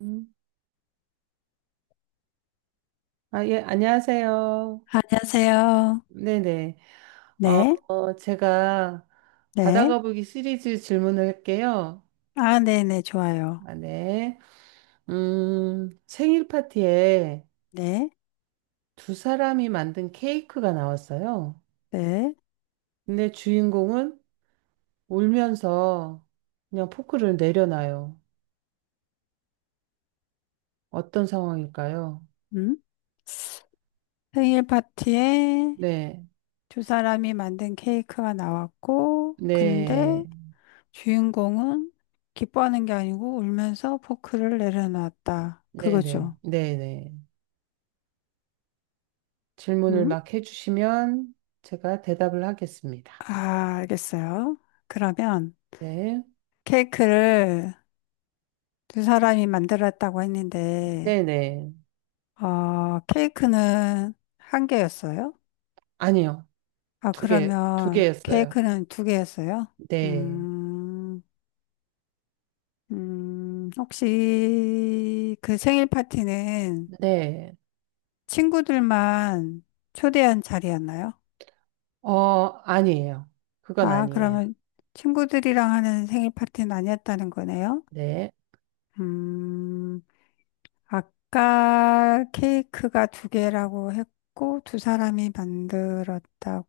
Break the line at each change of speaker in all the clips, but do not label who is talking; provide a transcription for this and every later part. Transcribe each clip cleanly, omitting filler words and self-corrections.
음. 아, 예, 안녕하세요.
안녕하세요.
네네.
네,
제가 바다
네.
거북이 시리즈 질문을 할게요.
아, 네, 네, 좋아요.
아, 네. 생일 파티에
네,
두 사람이 만든 케이크가 나왔어요.
네.
근데 주인공은 울면서 그냥 포크를 내려놔요. 어떤 상황일까요?
음. 생일 파티에
네,
두 사람이 만든 케이크가 나왔고,
네,
근데 주인공은 기뻐하는 게 아니고 울면서 포크를 내려놨다.
네네,
그거죠.
네네. 질문을
음?
막 해주시면 제가 대답을 하겠습니다.
아, 알겠어요. 그러면
네.
케이크를 두 사람이 만들었다고 했는데,
네네.
케이크는 한 개였어요?
아니요.
아,
2개, 두
그러면
개였어요.
케이크는 두 개였어요?
네.
음, 혹시 그 생일 파티는
네.
친구들만 초대한 자리였나요?
어, 아니에요. 그건
아,
아니에요.
그러면 친구들이랑 하는 생일 파티는 아니었다는 거네요?
네.
음, 아까 케이크가 두 개라고 했고, 두 사람이 만들었다고.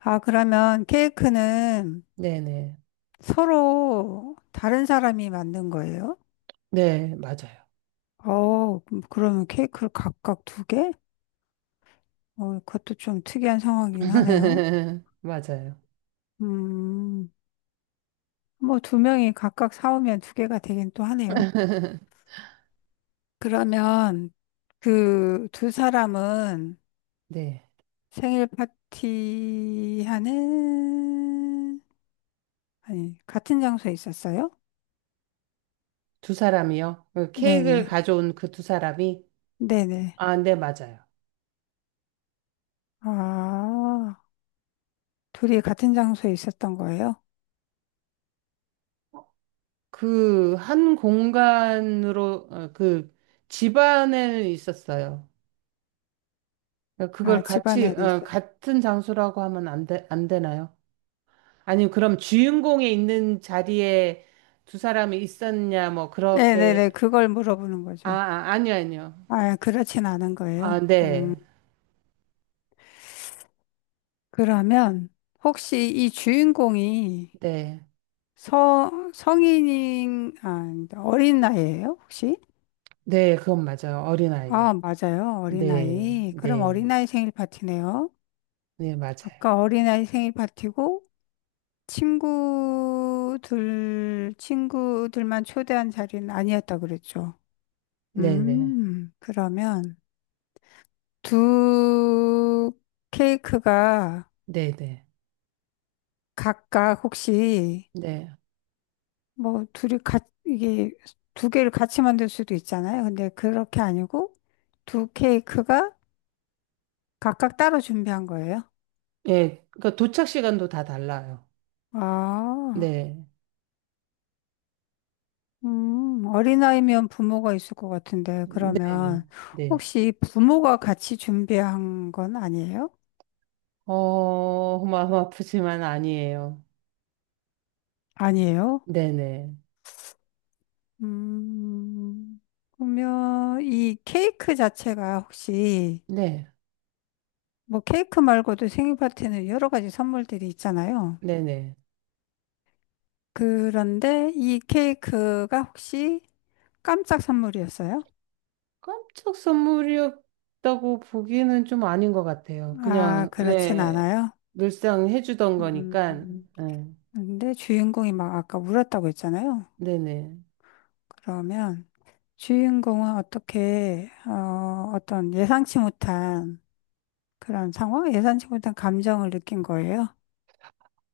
아, 그러면 케이크는
네네.
서로 다른 사람이 만든 거예요?
네, 맞아요.
그러면 케이크를 각각 두 개? 그것도 좀 특이한 상황이긴 하네요.
맞아요.
음, 뭐 두 명이 각각 사오면 두 개가 되긴 또 하네요. 그러면 그 두 사람은
네.
생일 파티 하는, 아니, 같은 장소에 있었어요?
두 사람이요? 그 케이크를
네네.
가져온 그 두 사람이?
네네.
아, 네, 맞아요.
아, 둘이 같은 장소에 있었던 거예요?
그 한 공간으로, 그 집안에 있었어요. 그걸
아,
같이,
집안에 있어.
같은 장소라고 하면 안 돼, 안 되나요? 아니, 그럼 주인공에 있는 자리에 두 사람이 있었냐, 뭐, 그렇게.
네네네. 그걸 물어보는 거죠.
아니요, 아니요.
아, 그렇진 않은 거예요.
아,
음,
네,
그러면 혹시 이 주인공이
네.
성인인, 아, 어린 나이예요, 혹시?
네, 그건 맞아요. 어린아이요.
아, 맞아요.
네,
어린아이. 그럼
네,
어린아이 생일 파티네요.
네, 맞아요.
아까 어린아이 생일 파티고 친구들만 초대한 자리는 아니었다 그랬죠.
네, 네,
그러면 두 케이크가
네, 네,
각각 혹시
네.
뭐 둘이 같 이게 두 개를 같이 만들 수도 있잖아요. 근데 그렇게 아니고 두 케이크가 각각 따로 준비한 거예요.
예, 그러니까 도착 시간도 다 달라요.
아,
네,
어린아이면 부모가 있을 것 같은데
네,
그러면
네.
혹시 부모가 같이 준비한 건 아니에요?
마음 아프지만 아니에요.
아니에요?
네, 네,
음, 그러면 이 케이크 자체가 혹시
네,
뭐 케이크 말고도 생일 파티는 여러 가지 선물들이 있잖아요.
네, 네.
그런데 이 케이크가 혹시 깜짝 선물이었어요?
깜짝 선물이었다고 보기는 좀 아닌 것 같아요.
아,
그냥,
그렇진
네,
않아요.
늘상 해주던 거니까,
음,
네,
근데 주인공이 막 아까 울었다고 했잖아요.
네네.
그러면 주인공은 어떤 예상치 못한 그런 상황? 예상치 못한 감정을 느낀 거예요.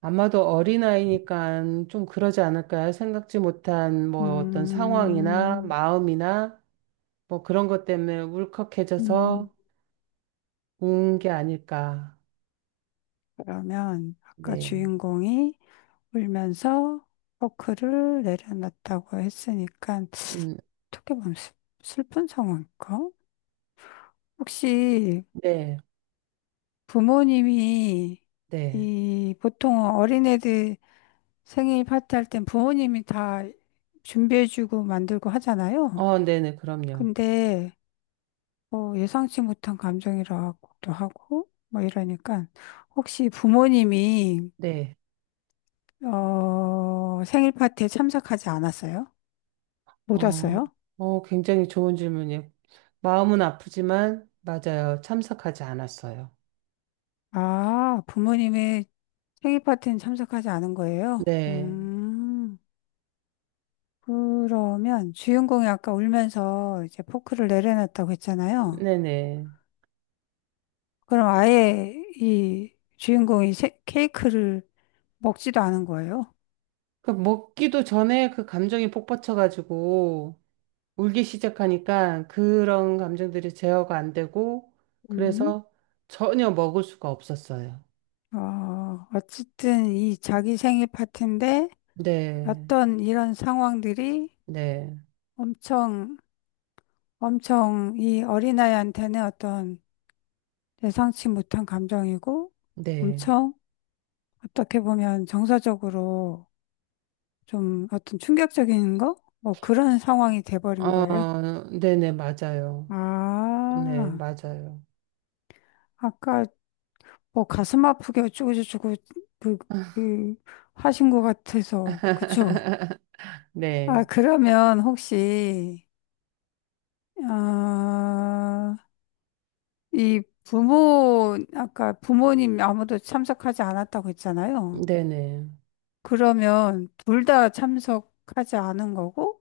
아마도 어린아이니까 좀 그러지 않을까요? 생각지 못한 뭐 어떤 상황이나
음,
마음이나 뭐 그런 것 때문에 울컥해져서
음,
운 게 아닐까.
그러면 아까
네,
주인공이 울면서 포크를 내려놨다고 했으니까
음,
어떻게 보면 슬픈 상황일까? 혹시
네,
부모님이
네.
이 보통 어린애들 생일 파티 할 땐 부모님이 다 준비해주고 만들고 하잖아요.
네네, 그럼요.
근데 뭐 예상치 못한 감정이라고도 하고 뭐 이러니까 혹시 부모님이
네.
어 생일 파티에 참석하지 않았어요? 못
어,
왔어요?
굉장히 좋은 질문이에요. 마음은 아프지만, 맞아요. 참석하지 않았어요.
아, 부모님의 생일 파티는 참석하지 않은 거예요?
네,
음. 그러면 주인공이 아까 울면서 이제 포크를 내려놨다고 했잖아요.
네네.
그럼 아예 이 주인공이 케이크를 먹지도 않은 거예요.
그 먹기도 전에 그 감정이 폭받쳐가지고 울기 시작하니까 그런 감정들이 제어가 안 되고,
음.
그래서 전혀 먹을 수가 없었어요.
어, 어쨌든 이 자기 생일 파티인데
네,
어떤 이런 상황들이
네,
엄청, 엄청 이 어린아이한테는 어떤 예상치 못한 감정이고
네.
엄청 어떻게 보면 정서적으로 좀 어떤 충격적인 거? 뭐 그런 상황이 돼버린 거예요.
어, 네네, 맞아요. 네,
아,
맞아요.
아까 뭐 가슴 아프게 어쩌고저쩌고 그, 그 하신 것 같아서 그쵸? 아,
네,
그러면 혹시 아, 이 부모 아까 부모님 아무도 참석하지 않았다고 했잖아요.
네네.
그러면 둘 다 참석하지 않은 거고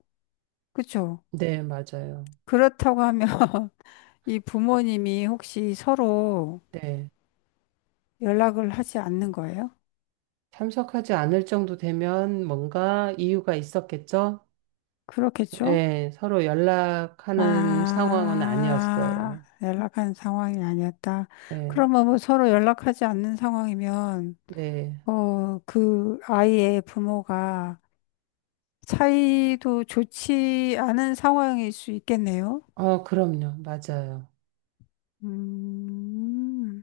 그쵸?
네, 맞아요.
그렇다고 하면 이 부모님이 혹시 서로
네.
연락을 하지 않는 거예요?
참석하지 않을 정도 되면 뭔가 이유가 있었겠죠?
그렇겠죠?
네, 서로 연락하는 상황은
아,
아니었어요.
연락한 상황이 아니었다.
네,
그러면 뭐 서로 연락하지 않는 상황이면,
네.
어, 그 아이의 부모가 사이도 좋지 않은 상황일 수 있겠네요?
그럼요. 맞아요.
음,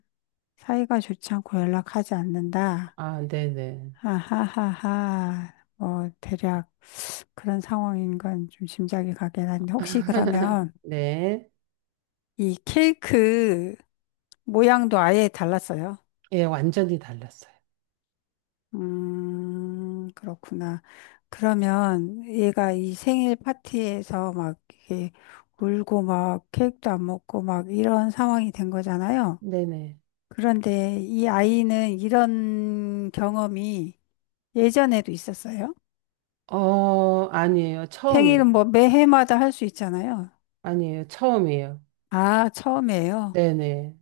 사이가 좋지 않고 연락하지 않는다.
아, 네네.
아하하하. 뭐, 대략 그런 상황인 건 좀 짐작이 가긴 한데, 혹시 그러면
네.
이 케이크 모양도 아예 달랐어요.
예, 완전히 달랐어요.
그렇구나. 그러면 얘가 이 생일 파티에서 막 이게 울고 막 케이크도 안 먹고 막 이런 상황이 된 거잖아요.
네네.
그런데 이 아이는 이런 경험이 예전에도 있었어요?
아니에요. 처음이.
생일은 뭐 매해마다 할 수 있잖아요.
아니에요. 처음이에요.
아, 처음이에요.
네네.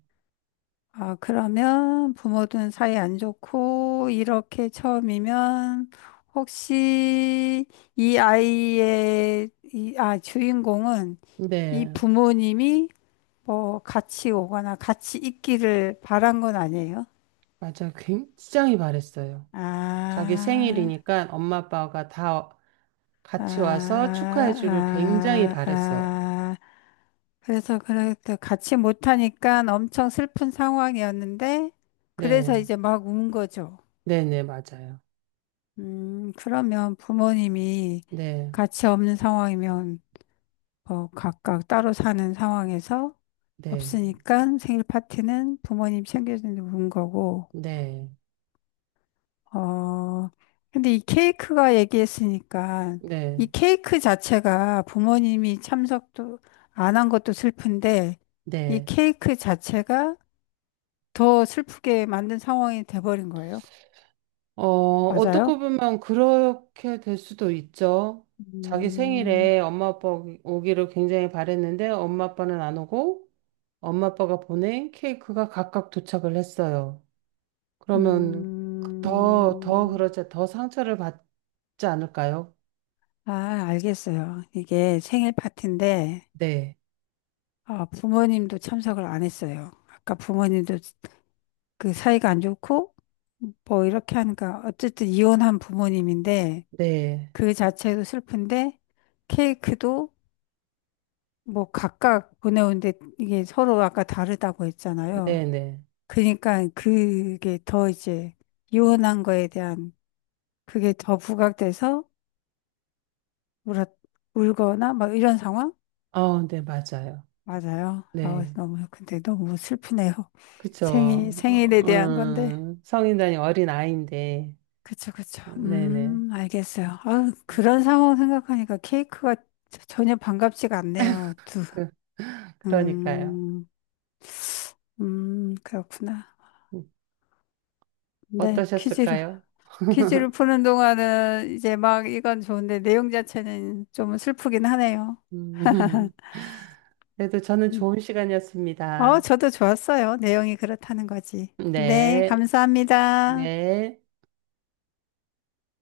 아, 그러면 부모든 사이 안 좋고, 이렇게 처음이면, 혹시 이 아이의, 이, 아, 주인공은 이
네.
부모님이 뭐 같이 오거나 같이 있기를 바란 건 아니에요?
맞아. 굉장히 바랬어요. 자기
아,
생일이니까 엄마 아빠가 다
아,
같이 와서 축하해 주길 굉장히
아,
바랬어요.
아. 그래서 그렇게 같이 못하니까 엄청 슬픈 상황이었는데,
네.
그래서 이제 막 운 거죠.
네네, 맞아요.
그러면 부모님이
네.
같이 없는 상황이면 뭐 각각 따로 사는 상황에서
네.
없으니까 생일 파티는 부모님 챙겨주는 거고,
네.
어, 근데 이 케이크가 얘기했으니까
네.
이 케이크 자체가 부모님이 참석도 안 한 것도 슬픈데 이
네.
케이크 자체가 더 슬프게 만든 상황이 돼버린 거예요.
어떻게
맞아요?
보면 그렇게 될 수도 있죠. 자기
음,
생일에 엄마 아빠 오기를 굉장히 바랬는데 엄마 아빠는 안 오고 엄마 아빠가 보낸 케이크가 각각 도착을 했어요. 그러면 더, 더
음.
그러자 더 상처를 받지 않을까요?
아, 알겠어요. 이게 생일 파티인데,
네.
어, 부모님도 참석을 안 했어요. 아까 부모님도 그 사이가 안 좋고, 뭐 이렇게 하니까, 어쨌든 이혼한 부모님인데,
네.
그 자체도 슬픈데, 케이크도 뭐 각각 보내오는데, 이게 서로 아까 다르다고
네,
했잖아요.
네.
그러니까 이혼한 거에 대한 그게 더 부각돼서 울었, 울거나 막 이런 상황?
아, 네, 맞아요.
맞아요.
네,
근데 너무 슬프네요.
그쵸.
생일에 대한 건데.
성인단이 어린 아이인데,
그쵸, 그쵸.
어, 네네.
알겠어요. 아, 그런 상황 생각하니까 케이크가 전혀 반갑지가 않네요. 두,
그, 그러니까요.
음, 그렇구나.
음,
네, 퀴즈를.
어떠셨을까요?
퀴즈를 푸는 동안은 이제 막 이건 좋은데 내용 자체는 좀 슬프긴 하네요.
음, 그래도 저는
음.
좋은
어,
시간이었습니다.
저도 좋았어요. 내용이 그렇다는 거지. 네,
네,
감사합니다.
네.